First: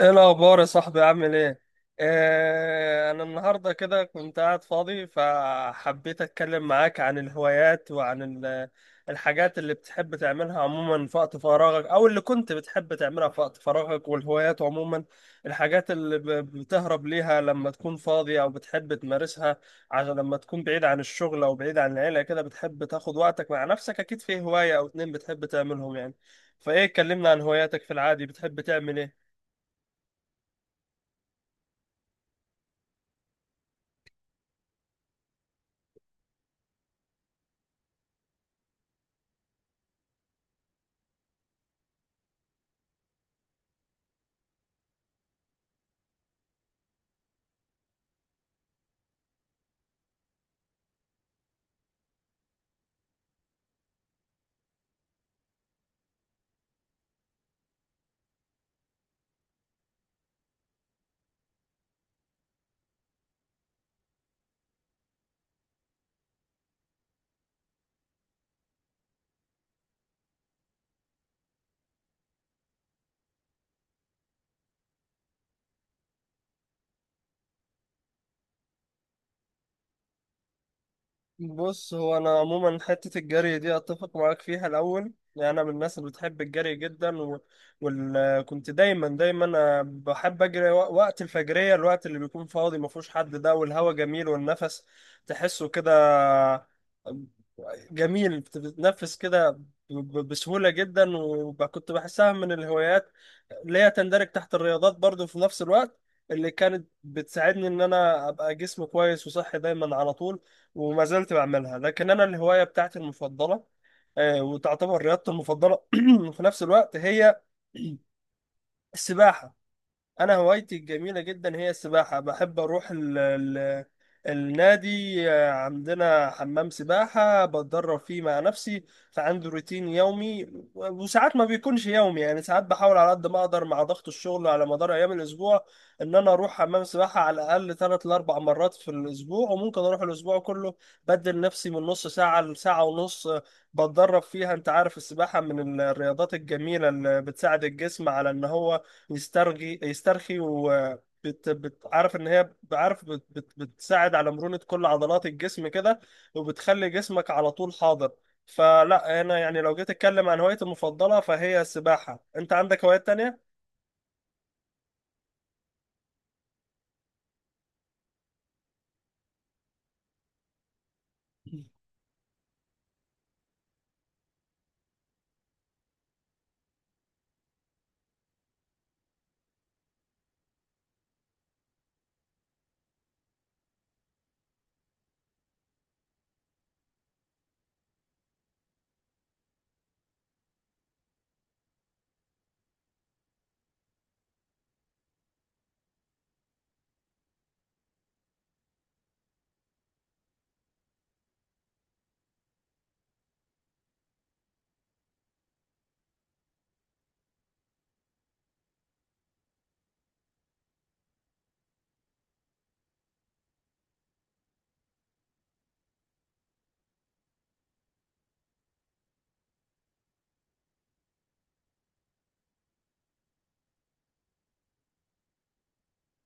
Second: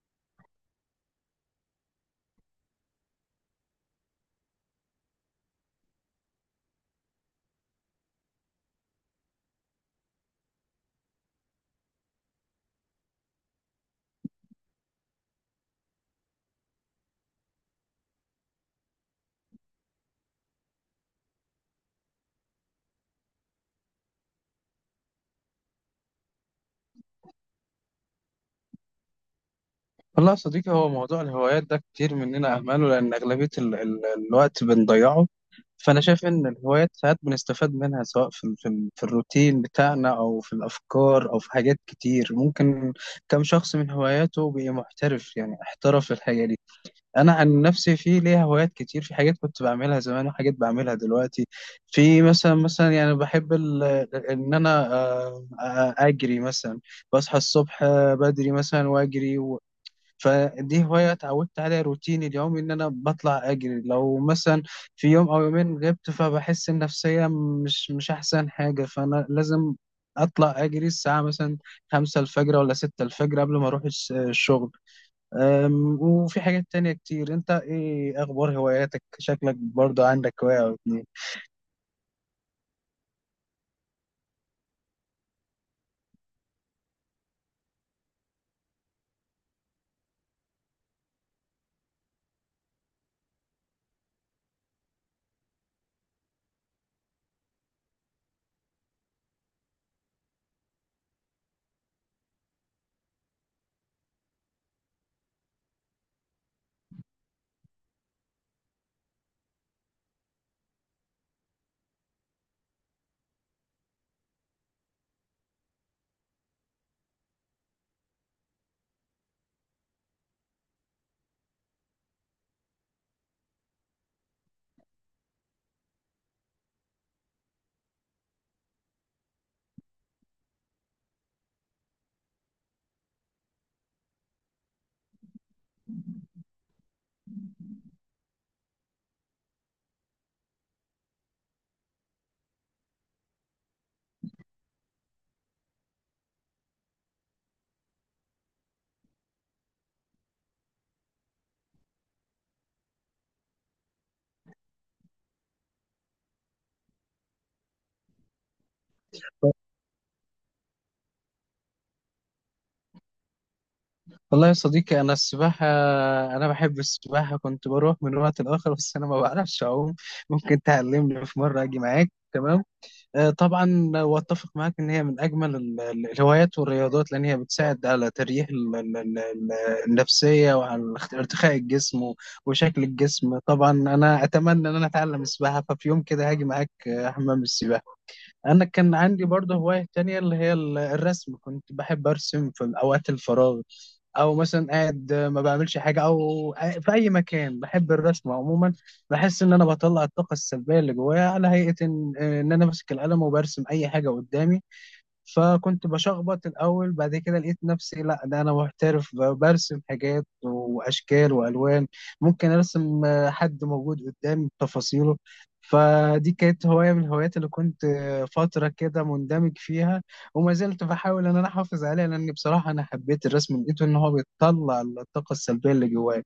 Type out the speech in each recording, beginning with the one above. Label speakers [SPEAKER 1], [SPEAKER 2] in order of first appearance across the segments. [SPEAKER 1] ايه الاخبار يا صاحبي؟ عامل ايه؟ انا النهارده كده كنت قاعد فاضي، فحبيت اتكلم معاك عن الهوايات وعن الحاجات اللي بتحب تعملها عموما في وقت فراغك، او اللي كنت بتحب تعملها في وقت فراغك، والهوايات عموما. الحاجات اللي بتهرب ليها لما تكون فاضي، او بتحب تمارسها عشان لما تكون بعيد عن الشغل او بعيد عن العيله كده، بتحب تاخد وقتك مع نفسك، اكيد في هوايه او اتنين بتحب تعملهم يعني. فايه، كلمنا عن هواياتك في العادي، بتحب تعمل ايه؟
[SPEAKER 2] والله يا صديقي، هو موضوع الهوايات ده كتير مننا أهمله لأن أغلبية ال ال الوقت بنضيعه. فأنا شايف إن الهوايات ساعات بنستفاد منها، سواء في الروتين بتاعنا أو في الأفكار أو في حاجات كتير. ممكن كم شخص من هواياته بقي محترف، يعني احترف في الحاجة دي. أنا عن نفسي في ليا هوايات كتير، في حاجات كنت بعملها زمان وحاجات بعملها دلوقتي. في مثلا يعني بحب إن أنا أجري مثلا، بصحى الصبح بدري مثلا وأجري. فدي هواية اتعودت عليها، روتيني اليومي إن أنا بطلع أجري. لو مثلا في يوم أو يومين غبت فبحس النفسية مش أحسن حاجة، فأنا لازم أطلع أجري الساعة مثلا 5 الفجر ولا 6 الفجر قبل ما أروح الشغل. وفي حاجات تانية كتير. أنت إيه أخبار هواياتك؟ شكلك برضو عندك هواية أو اتنين؟
[SPEAKER 1] بص، هو انا عموما حته الجري دي اتفق معاك فيها الاول، يعني انا من الناس اللي بتحب الجري جدا كنت دايما أنا بحب اجري، وقت الفجريه، الوقت اللي بيكون فاضي ما فيهوش حد ده، والهواء جميل، والنفس تحسه كده جميل، بتتنفس كده بسهوله جدا. وكنت بحسها من الهوايات اللي هي تندرج تحت الرياضات برضو في نفس الوقت، اللي كانت بتساعدني ان انا ابقى جسمي كويس وصحي دايما على طول، وما زلت بعملها. لكن انا الهوايه بتاعتي المفضله، وتعتبر رياضتي المفضله في نفس الوقت، هي السباحه. انا هوايتي الجميله جدا هي السباحه، بحب اروح ال النادي. عندنا حمام سباحه بتدرب فيه مع نفسي، فعندي روتين يومي. وساعات ما بيكونش يومي، يعني ساعات بحاول على قد ما اقدر مع ضغط الشغل على مدار ايام الاسبوع ان انا اروح حمام سباحه على الاقل ثلاث لاربع مرات في الاسبوع، وممكن اروح الاسبوع كله. بدل نفسي من نص ساعه لساعه ونص، بتدرب فيها. انت عارف السباحه من الرياضات الجميله اللي بتساعد الجسم على ان هو يسترخي، بتعرف ان هي، بتساعد على مرونة كل عضلات الجسم كده، وبتخلي جسمك على طول حاضر. فلا، انا يعني لو جيت اتكلم عن هوايتي المفضلة فهي السباحة. انت عندك هوايات تانية؟
[SPEAKER 2] والله يا صديقي، أنا بحب السباحة، كنت بروح من وقت لآخر بس أنا ما بعرفش أعوم. ممكن تعلمني في مرة أجي معاك؟ تمام. طبعا، واتفق معاك ان هي من اجمل الهوايات والرياضات، لان هي بتساعد على تريح النفسيه وعلى ارتخاء الجسم وشكل الجسم. طبعا انا اتمنى ان انا اتعلم السباحه، ففي يوم كده هاجي معاك حمام السباحه. انا كان عندي برضه هوايه تانية اللي هي الرسم، كنت بحب ارسم في اوقات الفراغ، او مثلا قاعد ما بعملش حاجه، او في اي مكان بحب الرسم عموما. بحس ان انا بطلع الطاقه السلبيه اللي جوايا على هيئه ان انا ماسك القلم وبرسم اي حاجه قدامي. فكنت بشخبط الأول، بعد كده لقيت نفسي لا ده أنا محترف برسم حاجات وأشكال وألوان. ممكن أرسم حد موجود قدامي بتفاصيله. فدي كانت هواية من الهوايات اللي كنت فترة كده مندمج فيها، وما زلت بحاول إن أنا أحافظ عليها لأن بصراحة أنا حبيت الرسم، لقيته إن هو بيطلع الطاقة السلبية اللي جوايا.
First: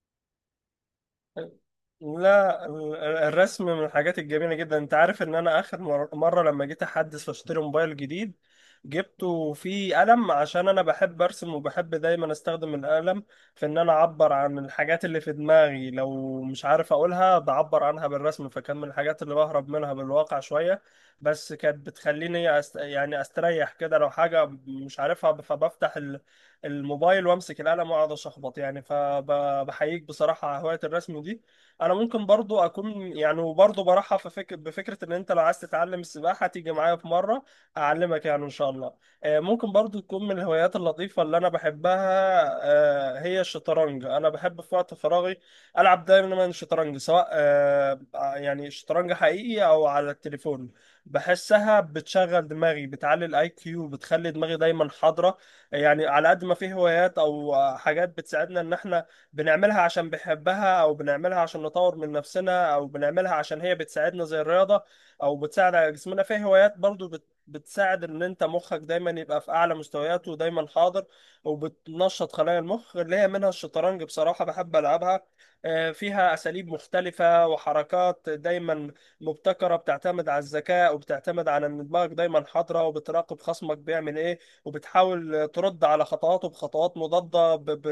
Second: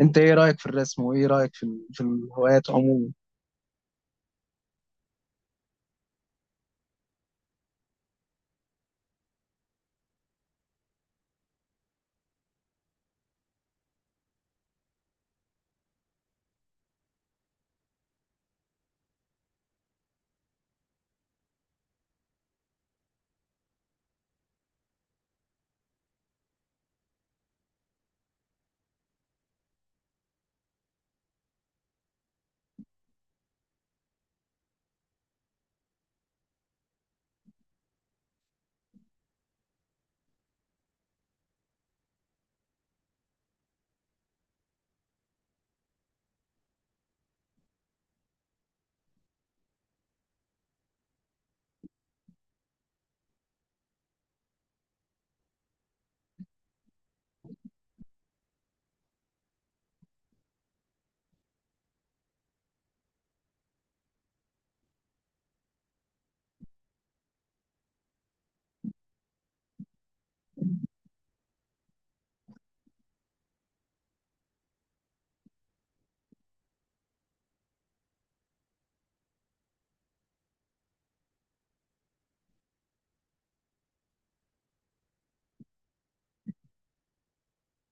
[SPEAKER 2] أنت إيه رأيك في الرسم، وإيه رأيك في
[SPEAKER 1] لا،
[SPEAKER 2] الهوايات عموما؟
[SPEAKER 1] الرسم من الحاجات الجميلة جدا. انت عارف ان انا اخر مرة لما جيت احدث واشتري موبايل جديد، جبته فيه قلم عشان انا بحب ارسم، وبحب دايما استخدم القلم في ان انا اعبر عن الحاجات اللي في دماغي. لو مش عارف اقولها، بعبر عنها بالرسم، فكان من الحاجات اللي بهرب منها بالواقع شوية، بس كانت بتخليني يعني استريح كده. لو حاجة مش عارفها، فبفتح الموبايل وامسك القلم واقعد اشخبط يعني. فبحييك بصراحه على هوايه الرسم دي. انا ممكن برضو اكون يعني، وبرضو برحب بفكره ان انت لو عايز تتعلم السباحه تيجي معايا في مره اعلمك، يعني ان شاء الله. ممكن برضو تكون من الهوايات اللطيفه اللي انا بحبها، هي الشطرنج. انا بحب في وقت فراغي العب دايما شطرنج، سواء يعني شطرنج حقيقي او على التليفون. بحسها بتشغل دماغي، بتعلي الاي كيو، بتخلي دماغي دايما حاضره. يعني على قد ما في هوايات او حاجات بتساعدنا ان احنا بنعملها عشان بنحبها، او بنعملها عشان نطور من نفسنا، او بنعملها عشان هي بتساعدنا زي الرياضة، او بتساعد على جسمنا، في هوايات برضو بتساعد ان انت مخك دايما يبقى في اعلى مستوياته ودايما حاضر، وبتنشط خلايا المخ، اللي هي منها الشطرنج. بصراحة بحب العبها، فيها اساليب مختلفة وحركات دايما مبتكرة، بتعتمد على الذكاء وبتعتمد على ان دماغك دايما حاضرة، وبتراقب خصمك بيعمل ايه، وبتحاول ترد على خطواته بخطوات مضادة ب... ب...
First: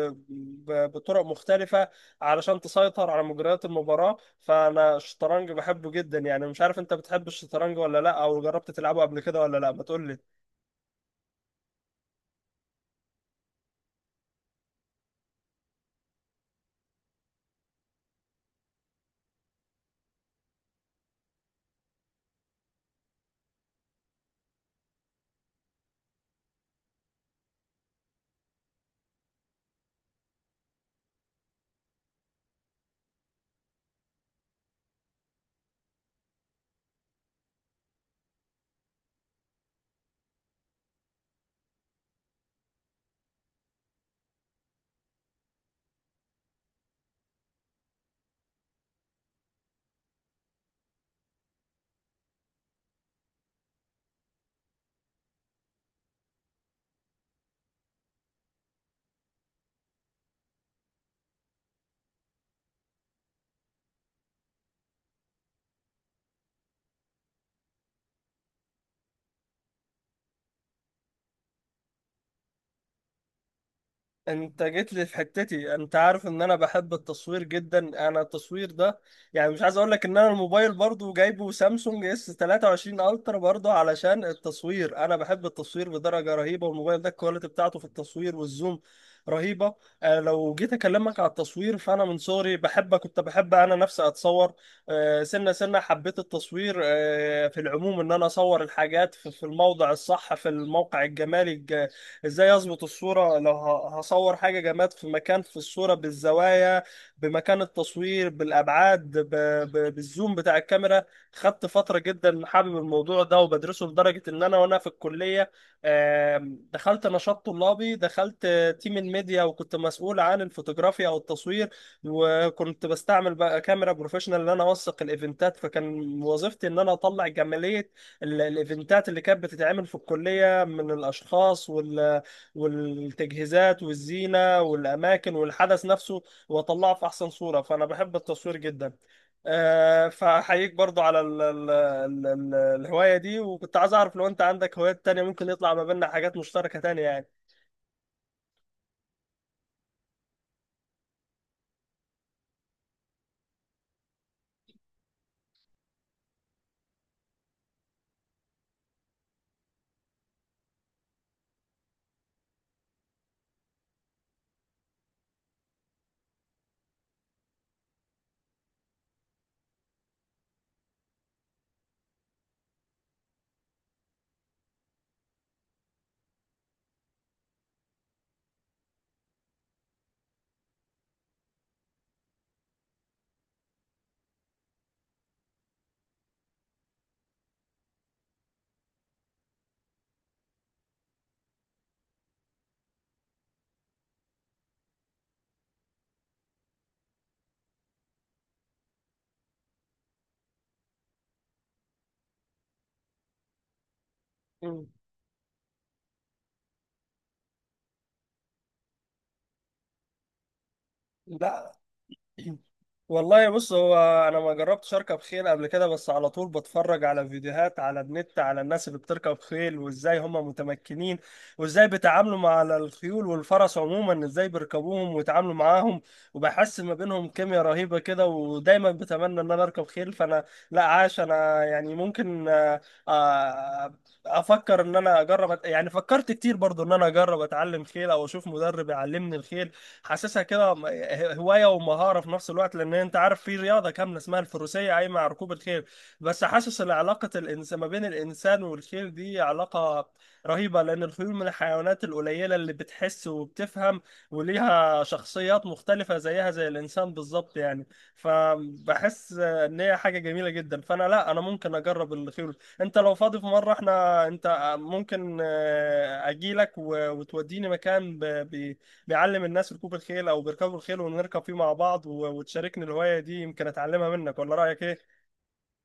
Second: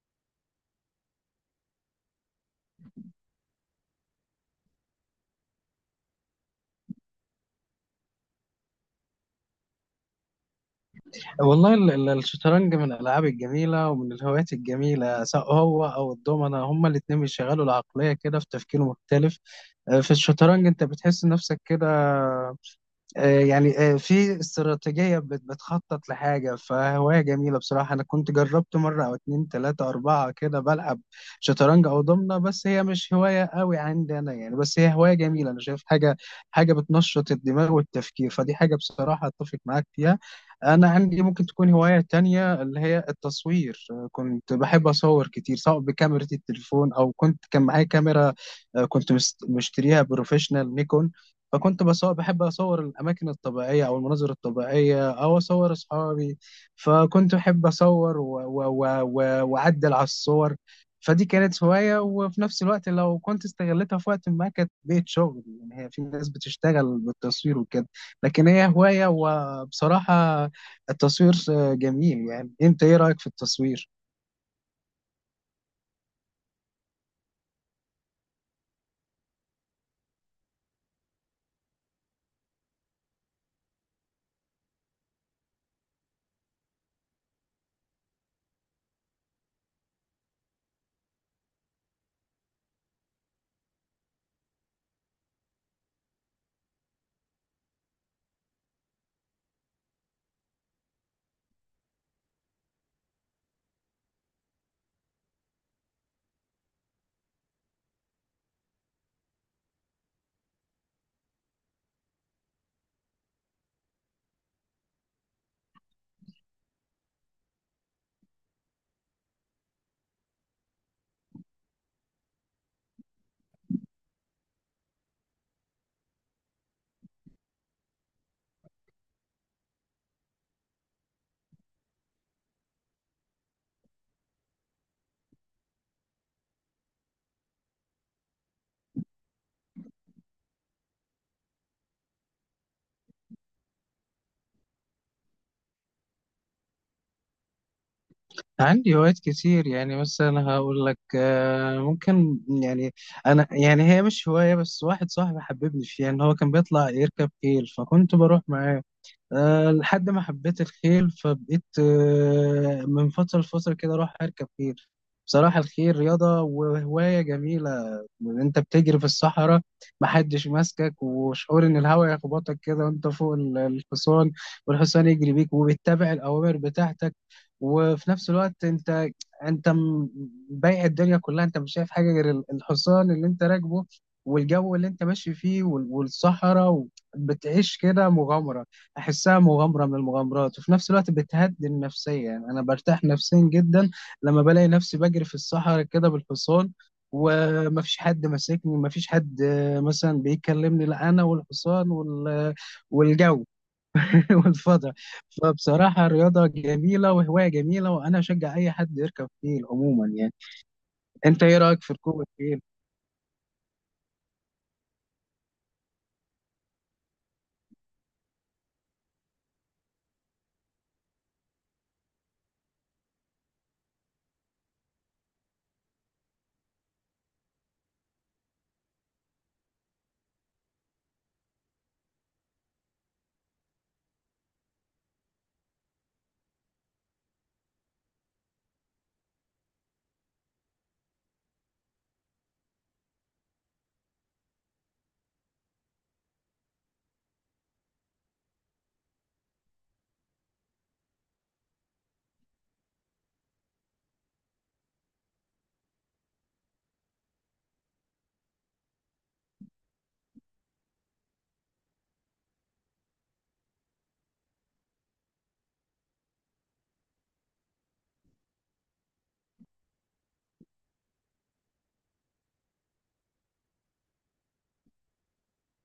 [SPEAKER 1] ب... بطرق مختلفة علشان تسيطر على مجريات المباراة. فأنا الشطرنج بحبه جدا يعني. مش عارف أنت بتحب الشطرنج ولا لأ، أو جربت تلعبه قبل كده ولا لأ، ما تقول لي.
[SPEAKER 2] والله الشطرنج من الألعاب الجميلة ومن الهوايات الجميلة، سواء هو أو الدومنة، هما الاتنين بيشغلوا العقلية كده في تفكير مختلف. في الشطرنج أنت بتحس نفسك كده، يعني في استراتيجية بتخطط لحاجة. فهواية جميلة بصراحة، أنا كنت جربت مرة أو اتنين تلاتة أربعة كده بلعب شطرنج أو ضمنة، بس هي مش هواية قوي عندي أنا يعني. بس هي هواية جميلة، أنا شايف حاجة بتنشط الدماغ والتفكير. فدي حاجة بصراحة أتفق معاك فيها. أنا عندي ممكن تكون هواية تانية اللي هي التصوير. كنت بحب أصور كتير، سواء بكاميرا التليفون أو كان معايا كاميرا. كنت مشتريها بروفيشنال نيكون. فكنت بصور، بحب أصور الأماكن الطبيعية أو المناظر الطبيعية أو أصور أصحابي، فكنت أحب أصور وأعدل على الصور. فدي كانت هواية، وفي نفس الوقت لو كنت استغلتها في وقت ما كانت بقت شغل يعني، هي في ناس بتشتغل بالتصوير وكده. لكن هي هواية، وبصراحة التصوير جميل يعني. أنت إيه رأيك في التصوير؟
[SPEAKER 1] انت جيت لي في حتتي. انت عارف ان انا بحب التصوير جدا. انا التصوير ده يعني، مش عايز اقول لك ان انا الموبايل برضو جايبه سامسونج اس 23 الترا برضو علشان التصوير. انا بحب التصوير بدرجة رهيبة، والموبايل ده الكواليتي بتاعته في التصوير والزوم رهيبة. لو جيت اكلمك على التصوير، فانا من صغري بحب، كنت بحب انا نفسي اتصور، سنة سنة حبيت التصوير، في العموم ان انا اصور الحاجات في الموضع الصح، في الموقع الجمالي، ازاي اظبط الصورة لو هصور حاجة جماد، في مكان، في الصورة، بالزوايا، بمكان التصوير، بالابعاد، بالزوم بتاع الكاميرا. خدت فترة جدا حابب الموضوع ده وبدرسه، لدرجة ان انا وانا في الكلية، دخلت نشاط طلابي، دخلت تيم الميديا، وكنت مسؤول عن الفوتوغرافيا او التصوير. وكنت بستعمل بقى كاميرا بروفيشنال ان انا اوثق الايفنتات، فكان وظيفتي ان انا اطلع جمالية الايفنتات اللي كانت بتتعمل في الكلية، من الاشخاص والتجهيزات والزينة والأماكن والحدث نفسه، وأطلعه في أحسن صورة. فأنا بحب التصوير جدا، فأحييك برضو على ال ال ال ال الهواية دي. وكنت عايز أعرف لو أنت عندك هوايات تانية، ممكن يطلع ما بيننا حاجات مشتركة تانية يعني.
[SPEAKER 2] عندي هوايات كتير. يعني مثلا هقول لك ممكن يعني، انا يعني هي مش هواية، بس واحد صاحبي حببني فيها، ان هو كان بيطلع يركب خيل فكنت بروح معاه. لحد ما حبيت الخيل، فبقيت من فترة لفترة كده اروح اركب خيل. بصراحة الخيل رياضة وهواية جميلة، وان انت بتجري في الصحراء، محدش ماسكك، وشعور ان الهواء يخبطك كده وانت فوق الحصان، والحصان يجري بيك وبيتبع الاوامر بتاعتك، وفي نفس الوقت انت انت م- بايع الدنيا كلها، انت مش شايف حاجه غير الحصان اللي انت راكبه، والجو اللي انت ماشي فيه والصحراء، بتعيش كده مغامره، احسها مغامره من المغامرات، وفي نفس الوقت بتهدي النفسيه يعني. انا برتاح نفسيا جدا لما بلاقي نفسي بجري في الصحراء كده بالحصان، وما فيش حد ماسكني، ما فيش حد مثلا بيكلمني، لا انا والحصان والجو
[SPEAKER 1] مم.
[SPEAKER 2] والفضاء. فبصراحة رياضة جميلة وهواية جميلة، وانا اشجع اي حد يركب خيل عموما يعني. انت ايه
[SPEAKER 1] لا
[SPEAKER 2] رأيك في ركوب الخيل؟
[SPEAKER 1] والله، بص، هو انا ما جربتش اركب خيل قبل كده، بس على طول بتفرج على فيديوهات على النت على الناس اللي بتركب خيل، وازاي هم متمكنين، وازاي بيتعاملوا مع، على الخيول والفرس عموما ازاي بيركبوهم ويتعاملوا معاهم. وبحس ما بينهم كيمياء رهيبة كده، ودايما بتمنى ان انا اركب خيل. فانا لا عاش، انا يعني ممكن، آه، افكر ان انا اجرب يعني فكرت كتير برضو ان انا اجرب اتعلم خيل او اشوف مدرب يعلمني الخيل. حاسسها كده هوايه ومهاره في نفس الوقت، لان انت عارف في رياضه كامله اسمها الفروسيه قايمه على ركوب الخيل. بس حاسس ان علاقه الانسان، ما بين الانسان والخيل دي، علاقه رهيبه، لان الخيول من الحيوانات القليله اللي بتحس وبتفهم، وليها شخصيات مختلفه زيها زي الانسان بالظبط يعني. فبحس ان هي حاجه جميله جدا. فانا لا، انا ممكن اجرب الخيول. انت لو فاضي في مره، احنا انت ممكن اجي لك وتوديني مكان بيعلم الناس ركوب الخيل او بيركبوا الخيل، ونركب فيه مع بعض، وتشاركني الهوايه دي، يمكن اتعلمها منك، ولا رايك ايه؟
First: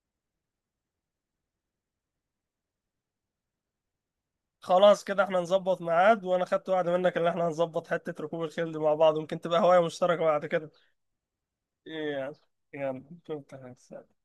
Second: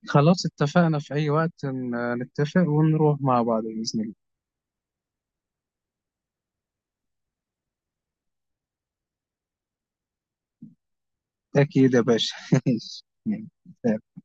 [SPEAKER 2] خلاص اتفقنا، في اي وقت نتفق ونروح مع بعض بإذن الله.
[SPEAKER 1] خلاص كده، احنا نظبط ميعاد، وانا خدت وعد منك ان احنا هنظبط حته ركوب الخيل دي مع بعض، ويمكن تبقى هوايه مشتركه بعد كده.
[SPEAKER 2] اكيد يا
[SPEAKER 1] إيه يعني،
[SPEAKER 2] باشا.
[SPEAKER 1] يلا
[SPEAKER 2] ماشي.
[SPEAKER 1] شكراً.